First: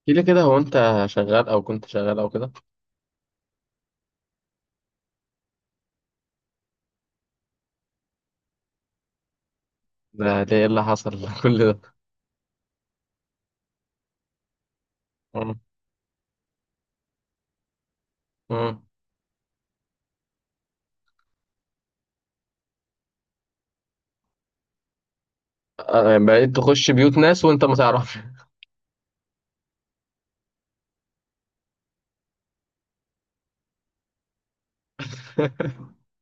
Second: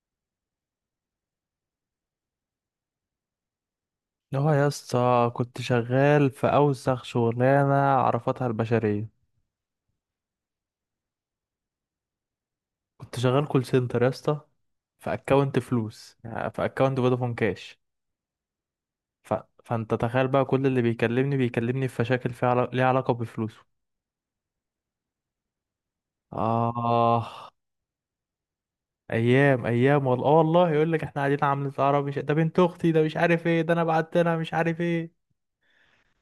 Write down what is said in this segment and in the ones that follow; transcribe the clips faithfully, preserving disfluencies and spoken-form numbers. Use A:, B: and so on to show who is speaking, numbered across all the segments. A: احكي لي كده، هو انت شغال او كنت شغال او كده؟
B: هو يا اسطى كنت شغال في اوسخ شغلانه عرفتها البشريه.
A: ده ده ايه اللي حصل كل ده؟
B: كنت شغال كول سنتر يا اسطى، في اكونت
A: مم.
B: فلوس، يعني في اكونت فودافون كاش.
A: مم.
B: ف... فانت تخيل بقى كل اللي بيكلمني بيكلمني في مشاكل فيها عل... ليها علاقه بفلوسه.
A: آه، يعني بقيت تخش بيوت
B: اه،
A: ناس وانت ما تعرفش؟
B: ايام ايام والله، اه والله يقول لك احنا قاعدين عاملين سهره، مش ده بنت اختي، ده مش عارف ايه، ده انا بعت لها مش عارف ايه.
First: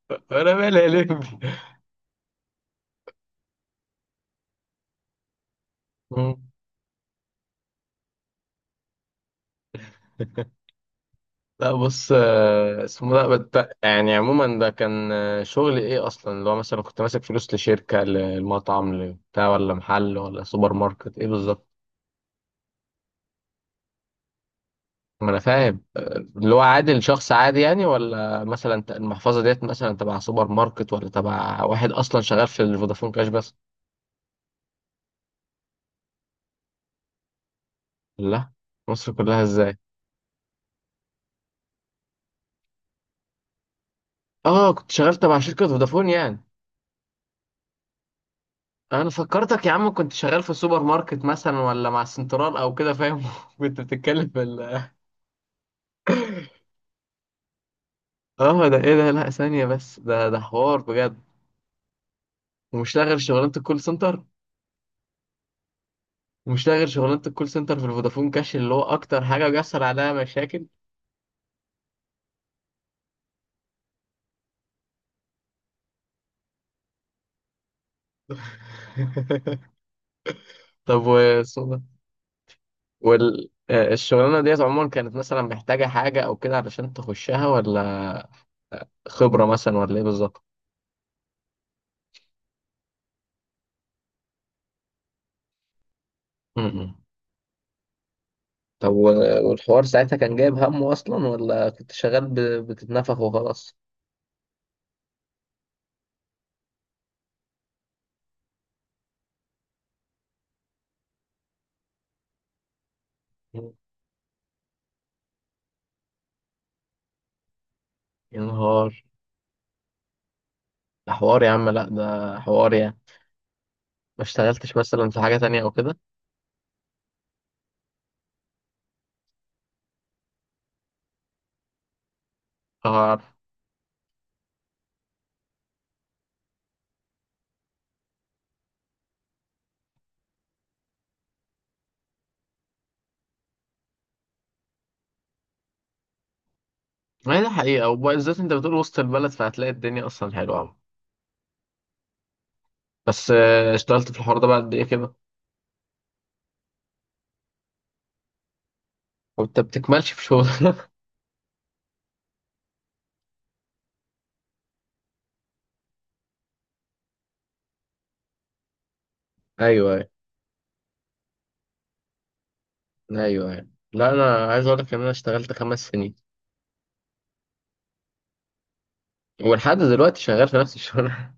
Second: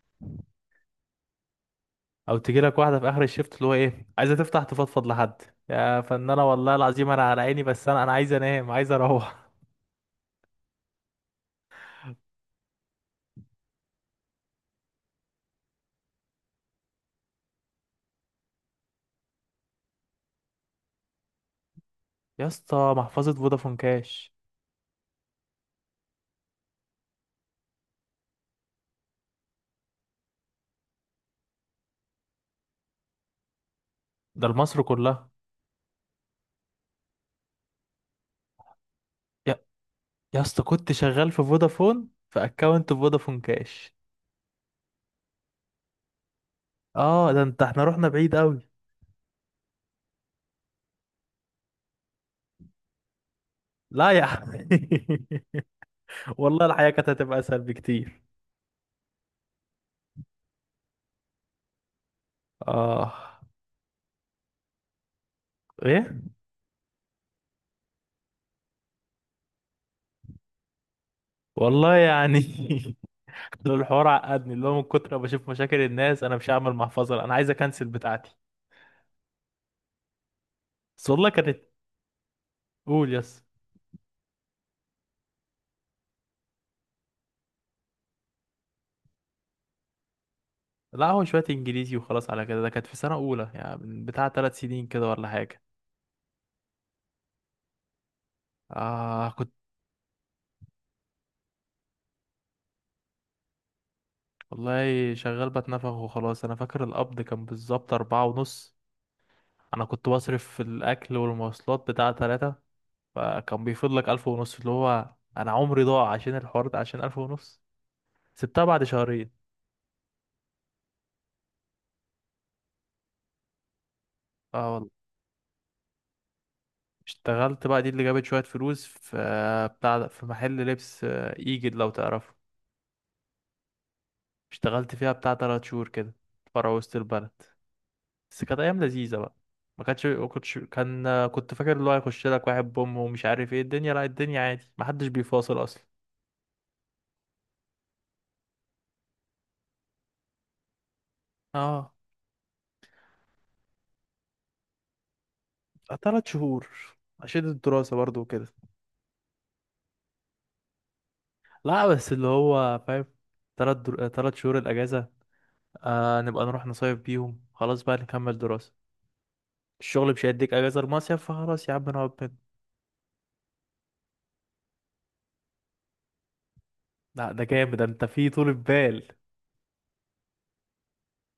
A: انا مالي يا لمبي.
B: او تجي لك واحده في اخر الشفت اللي هو ايه، عايزه تفتح تفضفض لحد، يا
A: مم.
B: فنانة والله العظيم انا على عيني، بس انا انا عايز انام، عايز اروح.
A: لا، بص، آه، اسمه ده بت- يعني عموما ده كان آه، شغل ايه اصلا اللي هو مثلا كنت ماسك فلوس لشركة للمطعم لبتاع، ولا محل ولا سوبر ماركت، ايه بالظبط؟
B: يا اسطى محفظة فودافون كاش.
A: ما انا فاهم، آه، اللي هو عادل شخص عادي يعني، ولا مثلا ت- المحفظة ديت مثلا تبع سوبر ماركت، ولا تبع واحد اصلا شغال في الفودافون كاش بس؟
B: ده لمصر كلها.
A: لا. مصر كلها
B: يا
A: ازاي؟
B: يا اسطى، كنت شغال في فودافون، في اكونت فودافون كاش.
A: اه، كنت شغال تبع شركة فودافون يعني؟
B: اه ده انت احنا رحنا بعيد قوي.
A: انا فكرتك يا عم كنت شغال في سوبر ماركت مثلا، ولا مع سنترال او كده، فاهم؟ كنت
B: لا يا
A: بتتكلم في
B: عم،
A: ال-
B: والله الحياة كانت هتبقى اسهل بكتير.
A: اه، ده ايه ده؟ لا ثانية بس، ده ده حوار بجد. ومش
B: اه،
A: لاغر شغلانة الكول سنتر.
B: ايه،
A: ومش لاغر شغلانة الكول سنتر في الفودافون كاش، اللي هو اكتر حاجة بيحصل عليها مشاكل.
B: والله يعني الحوار عقدني، اللي هو من كتر ما بشوف مشاكل الناس انا مش هعمل محفظة لا، انا عايز اكنسل بتاعتي.
A: طب،
B: بس والله كانت،
A: وصودا.
B: قول يس.
A: والشغلانة ديت عموما كانت مثلا محتاجة حاجة او كده علشان تخشها، ولا خبرة مثلا، ولا ايه بالظبط؟
B: لا هو شوية انجليزي وخلاص على كده، ده كانت في سنة اولى يعني من بتاع ثلاث سنين كده ولا حاجة.
A: طب،
B: آه
A: وال-
B: كنت.
A: والحوار ساعتها كان جايب همه أصلا، ولا كنت شغال ب- بتتنفخ وخلاص؟
B: والله شغال بتنفخ وخلاص، انا فاكر القبض كان بالظبط اربعة ونص. انا كنت بصرف في الاكل والمواصلات بتاع تلاتة، فكان بيفضل لك الف ونص، اللي هو انا عمري ضاع عشان الحوار ده عشان الف ونص.
A: يا
B: سبتها بعد
A: نهار.
B: شهرين.
A: ده حوار يا عم، لا ده حوار يعني. ما
B: اه
A: اشتغلتش
B: والله،
A: مثلا في حاجة تانية أو كده؟
B: اشتغلت بقى دي اللي جابت شوية فلوس، في بتاع ده- في محل لبس، آه، ايجد لو تعرفه.
A: اه.
B: اشتغلت فيها بتاع تلات شهور كده، فرع وسط البلد. بس كانت ايام لذيذه بقى. ما كانتش ما كنتش كان كنت فاكر اللي هو هيخش لك واحد بوم ومش عارف ايه، الدنيا لا، الدنيا عادي ما حدش بيفاصل اصلا.
A: ما هي دي حقيقة، وبالذات أنت بتقول وسط البلد، فهتلاقي الدنيا أصلا حلوة عم.
B: اه،
A: بس آه، اشتغلت في الحوار ده بعد إيه كده؟
B: ثلاث شهور عشان الدراسه برضو وكده.
A: وأنت بتكملش في شغل؟
B: لا بس اللي هو فاهم، ثلاث در... ثلاث شهور الاجازه. آه نبقى نروح نصيف بيهم، خلاص بقى نكمل دراسه.
A: أيوه، أيوه.
B: الشغل مش هيديك اجازه المصيف، فخلاص يا عم نقعد بين.
A: أيوه، أيوه. لا، أنا عايز أقول لك إن أنا اشتغلت خمس سنين،
B: لا ده جامد، ده انت في طول بال.
A: ولحد دلوقتي شغال في نفس الشغل.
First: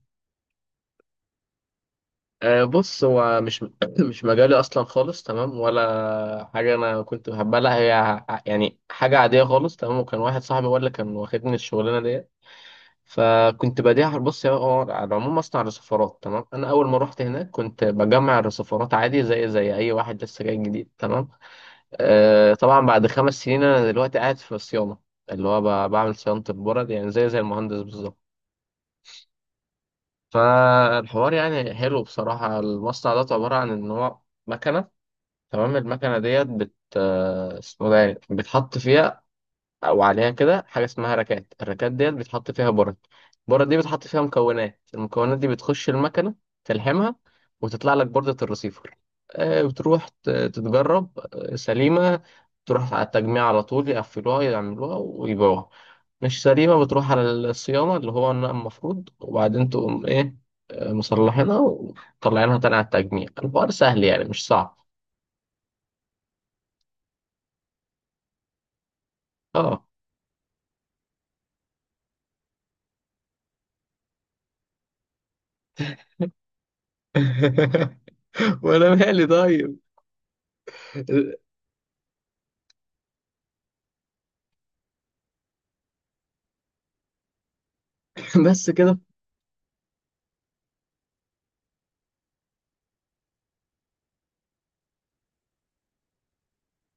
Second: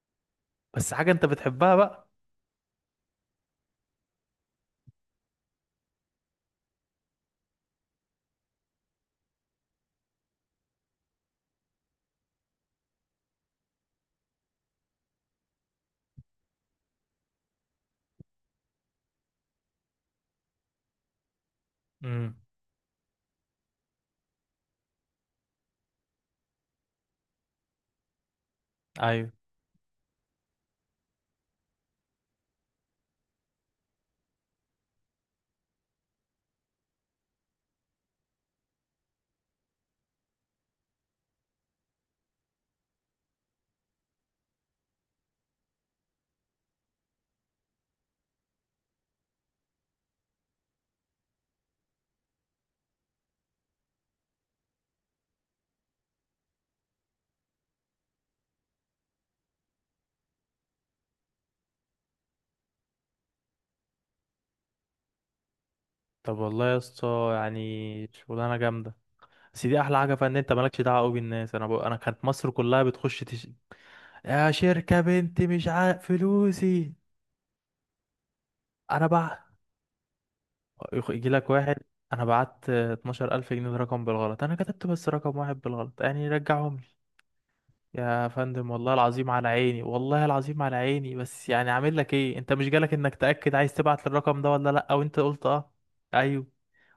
B: بس حاجه انت بتحبها بقى.
A: آه، بص، هو مش مش مجالي اصلا خالص، تمام؟ ولا حاجه انا كنت بحبها، لا هي ع- يعني حاجه عاديه خالص، تمام. وكان واحد صاحبي هو اللي كان واخدني الشغلانه ديت. فكنت بديها، بص يا هو، على العموم مصنع رصفارات، تمام؟ انا اول ما رحت هناك كنت بجمع الرصفارات عادي، زي زي اي واحد لسه جاي جديد، تمام.
B: امم،
A: آه طبعا بعد خمس سنين انا دلوقتي قاعد في الصيانه، اللي هو ب- بعمل صيانه البرد، يعني زي زي المهندس بالظبط.
B: ايوه.
A: فالحوار يعني حلو بصراحه. المصنع ده عباره عن ان هو مكنه، تمام. المكنة ديت بت آه، اسمه ده يعني بتحط فيها أو عليها كده حاجة اسمها ركات. الركات ديت بتحط فيها برد. البرد دي بتحط فيها مكونات. المكونات دي بتخش المكنة، تلحمها، وتطلع لك بردة الرسيفر. آه، بتروح ت- تتجرب، آه، سليمة تروح على التجميع على طول، يقفلوها يعملوها ويبيعوها. مش سليمة بتروح على الصيانة، اللي هو النقل المفروض، وبعدين تقوم إيه، آه، مصلحينها ومطلعينها تاني على التجميع. الحوار سهل يعني، مش صعب.
B: طب والله يا اسطى يعني شغلانه جامده، بس دي
A: اه.
B: احلى حاجه فيها ان انت مالكش دعوه قوي بالناس. انا ب... انا كانت مصر كلها بتخش تش... يا شركه بنتي مش عارف فلوسي.
A: وانا
B: انا
A: مالي؟
B: بع
A: طيب.
B: يخ- يجي لك واحد، انا بعت اثناعشر الف جنيه ده رقم بالغلط، انا كتبت بس رقم واحد بالغلط، يعني رجعهم لي. يا
A: بس
B: فندم والله
A: كده.
B: العظيم على عيني، والله العظيم على عيني، بس يعني عامل لك ايه، انت مش جالك انك تاكد عايز تبعت للرقم ده ولا لا، او انت قلت اه، ايوه.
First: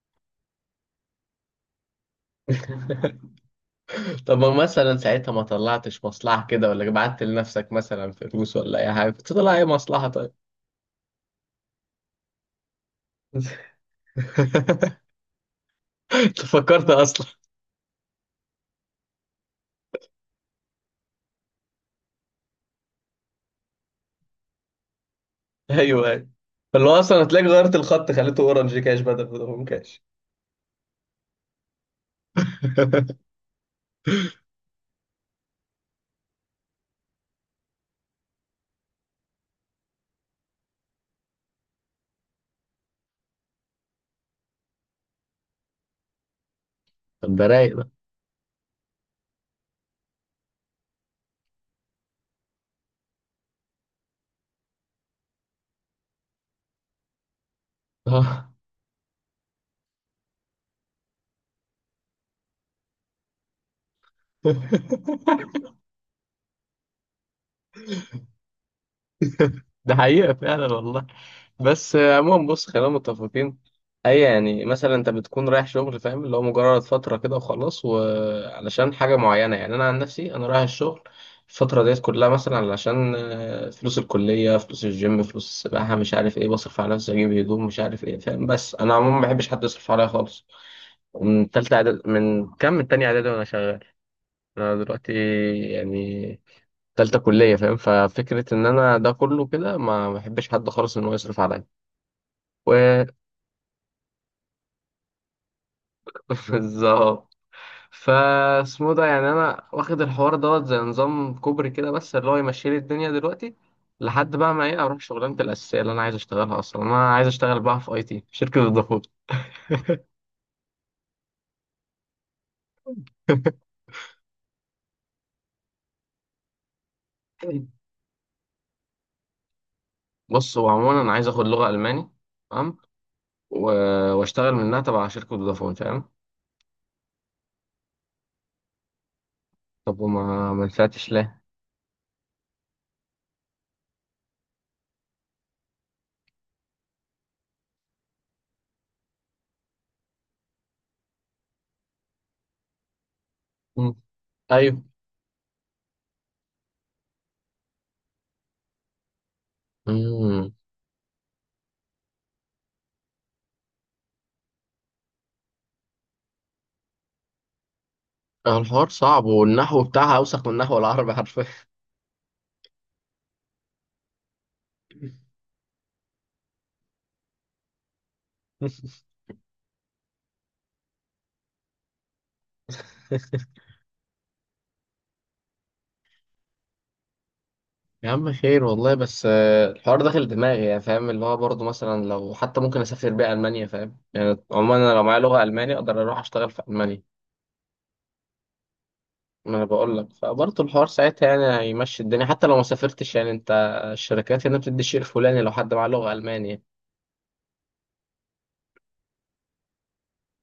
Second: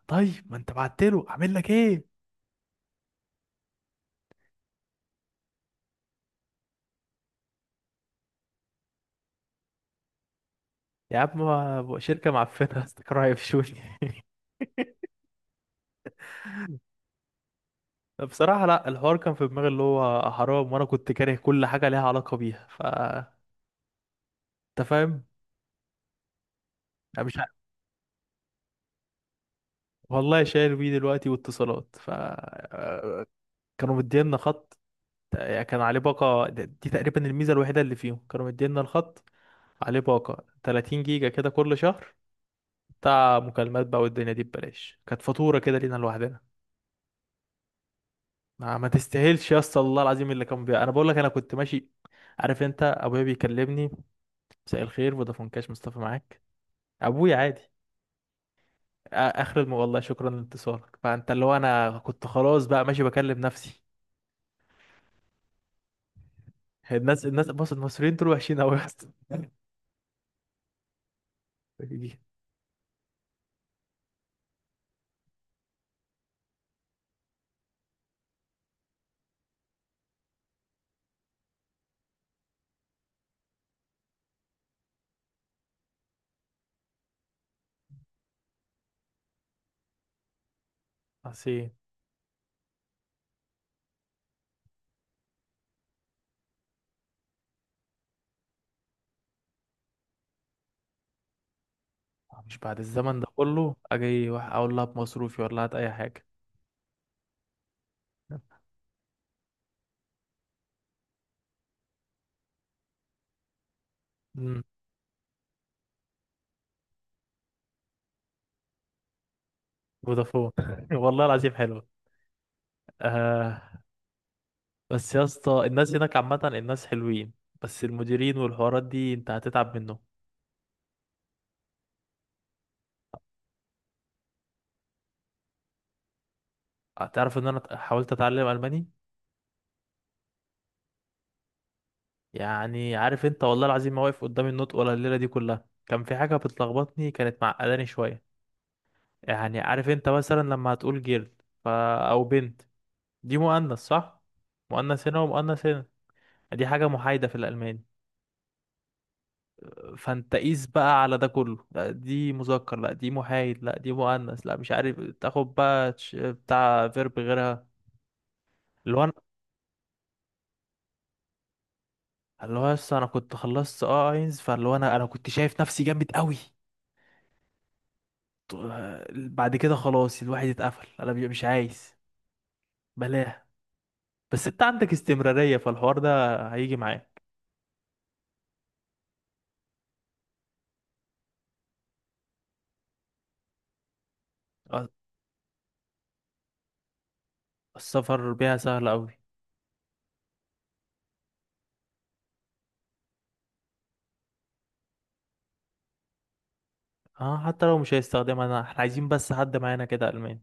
B: طيب ما انت بعت له، اعمل لك ايه.
A: طب، ما مثلا ساعتها ما طلعتش مصلحة كده، ولا بعت لنفسك مثلا فلوس ولا اي حاجة؟ كنت طلع اي مصلحة، طيب.
B: يا عم شركه معفنه استكراهي في شوي.
A: انت فكرت اصلا؟
B: بصراحة لا، الحوار كان في دماغي اللي هو حرام، وانا كنت كاره كل حاجة ليها علاقة بيها، ف انت فاهم.
A: ايوه، ايوه. فاللي هو اصلا
B: انا مش
A: هتلاقيك
B: عارف.
A: غيرت الخط خليته اورنج كاش بدل فودافون كاش.
B: والله شايل بيه دلوقتي واتصالات، ف كانوا مدينا خط، يعني كان عليه باقة، دي تقريبا الميزة الوحيدة اللي فيهم، كانوا مدينا الخط عليه باقة ثلاثين جيجا كده كل شهر، بتاع مكالمات بقى، والدنيا دي ببلاش، كانت فاتورة كده لينا لوحدنا.
A: طب، ده رايق ده.
B: ما, ما تستاهلش يا اسطى، الله العظيم اللي كان بيها، انا بقول لك انا كنت ماشي عارف انت، ابويا بيكلمني: مساء الخير فودافون كاش مصطفى معاك. ابويا عادي آ-
A: آه.
B: اخر الم... والله شكرا لاتصالك. فانت اللي هو انا كنت خلاص بقى ماشي بكلم نفسي. الناس الناس بص، المصريين دول وحشين قوي يا اسطى.
A: ده حقيقة فعلا والله. بس
B: دي
A: آه، عموما بص، خلينا متفقين. اي يعني مثلا انت بتكون رايح شغل، فاهم، اللي هو مجرد فتره كده وخلاص، وعلشان حاجه معينه. يعني انا عن نفسي انا رايح الشغل الفتره ديت كلها مثلا علشان آه، فلوس الكليه، فلوس الجيم، فلوس السباحه، مش عارف ايه، بصرف على نفسي، اجيب هدوم مش عارف ايه، فاهم؟ بس انا عموما ما بحبش حد يصرف عليا خالص. من
B: عصير.
A: تالته اعدادي، من كام، من تاني اعدادي وانا شغال. انا دلوقتي، يعني، تالتة كلية، فاهم؟ ففكرة إن أنا ده كله كده ما ما بحبش حد خالص إن هو يصرف عليا.
B: مش بعد الزمن ده كله اجي واحد اقول لها بمصروفي ولا هات اي حاجه.
A: بالظبط. فاسمه ده يعني انا واخد الحوار دوت زي نظام كوبري كده، بس اللي هو يمشي لي الدنيا دلوقتي، لحد بقى
B: امم،
A: ما ايه اروح شغلانه الاساسيه اللي انا عايز اشتغلها اصلا. انا عايز اشتغل بقى في اي تي، شركه الدخول.
B: فودافون والله العظيم حلوه. آه. بس يا اسطى الناس هناك عامه الناس حلوين، بس المديرين والحوارات دي انت هتتعب منه.
A: بص هو عموما انا عايز اخد لغه الماني، تمام، و- واشتغل منها تبع شركه فودافون، فاهم؟
B: هتعرف ان انا ت- حاولت اتعلم الماني.
A: طب، وما ما نفعتش ليه؟
B: يعني عارف انت، والله العظيم ما واقف قدام النطق، ولا الليله دي كلها كان في حاجه بتلخبطني، كانت معقداني شويه. يعني عارف انت مثلا لما هتقول جيرل، ف... او بنت، دي مؤنث
A: مم.
B: صح؟
A: ايوه.
B: مؤنث هنا، ومؤنث هنا، دي حاجه محايده في الالماني. فانت
A: امم.
B: قيس بقى على ده كله، لا دي مذكر، لا دي محايد، لا دي مؤنث، لا مش عارف، تاخد بقى تش- بتاع فيرب غيرها.
A: الحوار
B: اللي هو انا
A: صعب، والنحو بتاعها اوسخ من النحو العربي حرفيا.
B: اللي هو لسه انا كنت خلصت اه اينز، فاللي هو انا انا كنت شايف نفسي جامد قوي. بعد كده خلاص الواحد اتقفل، انا بي- مش عايز، بلاها. بس انت عندك استمرارية، فالحوار ده هيجي معاك.
A: يا عم، خير والله، بس آه، الحوار داخل دماغي يعني، فاهم؟ اللي هو برضه مثلا لو حتى ممكن اسافر بيه المانيا، فاهم؟ يعني عموما
B: أ-
A: انا لو معايا لغه الماني اقدر اروح اشتغل في المانيا.
B: السفر بيها سهل قوي.
A: ما انا بقول لك، فبرضه الحوار ساعتها يعني هيمشي الدنيا حتى لو ما سافرتش، يعني انت. الشركات هنا بتدي الشيء الفلاني لو حد معاه لغه المانيا.
B: اه، حتى لو مش هيستخدمها، انا احنا عايزين بس حد معانا كده الماني.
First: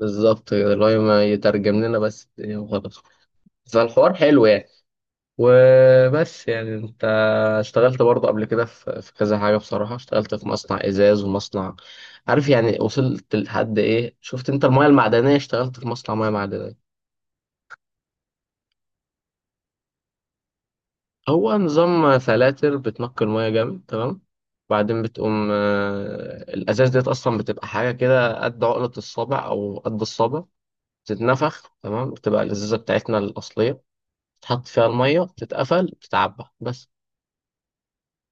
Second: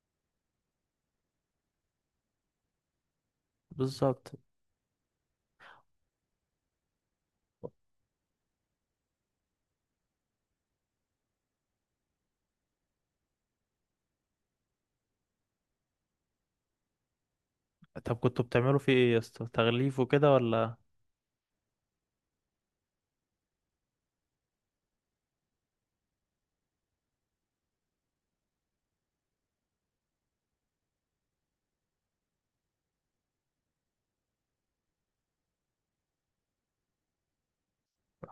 A: بالظبط كده، اللي هو ما يترجم لنا بس الدنيا وخلاص. فالحوار
B: بالظبط.
A: حلو يعني. وبس يعني انت اشتغلت برضه قبل كده في في كذا حاجة. بصراحة اشتغلت في مصنع ازاز ومصنع، عارف يعني، وصلت لحد ايه؟ شفت انت المياه المعدنية؟ اشتغلت في مصنع مياه معدنية.
B: طب كنتوا بتعملوا فيه ايه يا اسطى، تغليف وكده ولا؟
A: هو نظام فلاتر بتنقي المياه جامد، تمام. بعدين بتقوم آه، الازاز ديت اصلا بتبقى حاجة كده قد عقلة الصابع او قد الصابع، بتتنفخ، تمام، بتبقى الازازة بتاعتنا الاصلية، تحط فيها المية، تتقفل، تتعبى بس.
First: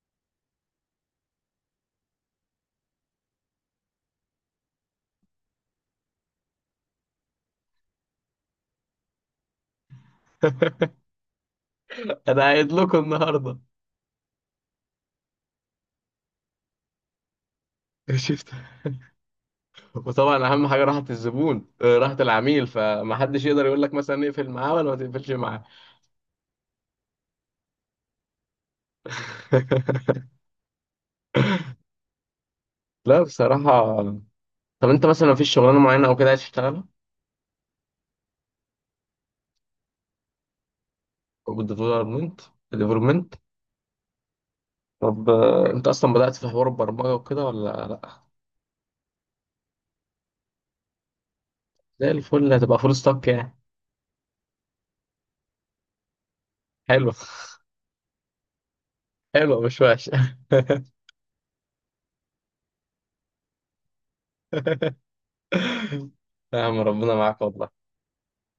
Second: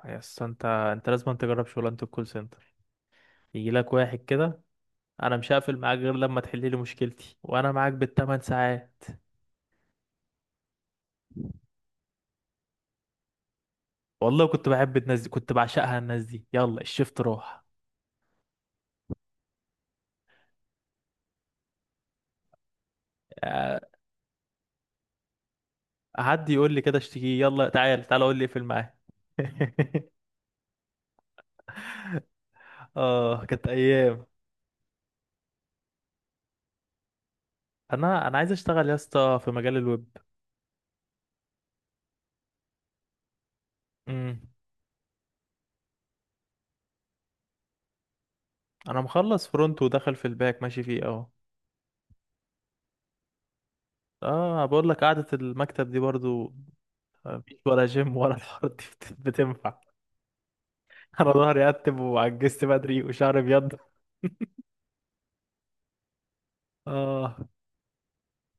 B: يا اسطى انت انت لازم تجرب شغلانه الكول سنتر، يجي لك واحد كده، انا مش هقفل معاك غير لما تحل لي مشكلتي، وانا معاك بالثمان ساعات.
A: انا قايل لكم النهارده.
B: والله كنت بحب الناس دي، كنت بعشقها الناس دي، يلا الشفت راح.
A: وطبعا اهم حاجه راحه الزبون، آه، راحه العميل، فمحدش يقدر
B: آه،
A: يقول لك مثلا اقفل معاه ولا ما تقفلش معاه.
B: حد يقول لي كده اشتكيه، يلا تعال تعال قول لي اقفل معاه.
A: لا،
B: اه كانت
A: بصراحه.
B: ايام.
A: طب انت مثلا مفيش شغلانه معينه او كده عايز تشتغلها؟
B: انا انا عايز اشتغل يا اسطى في مجال الويب.
A: بالديفلوبمنت. ديفلوبمنت.
B: امم.
A: طب، آه، انت اصلا بدات في حوار البرمجه وكده ولا لا؟
B: انا مخلص فرونت، ودخل في الباك ماشي فيه اهو.
A: زي الفل، هتبقى فول ستاك يعني.
B: اه بقول لك قعدة المكتب دي برضو،
A: حلو.
B: مفيش ولا جيم ولا الحوارات دي بت-
A: حلو،
B: بتنفع.
A: مش وحش.
B: انا ظهري اتب، وعجزت بدري، وشعري ابيض.
A: يا عم ربنا
B: اه،
A: معاك والله.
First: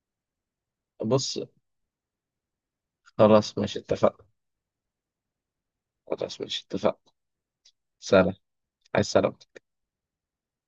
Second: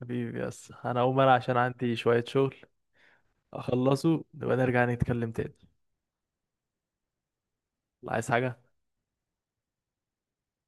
B: حبيبي يس انا اقوم انا
A: بص،
B: عشان عندي شوية شغل،
A: خلاص ماشي، اتفقنا.
B: اخلصه نبقى نرجع نتكلم تاني.
A: خلاص ماشي، اتفقنا.
B: عايز
A: سلام.
B: حاجة؟
A: عايز سلام.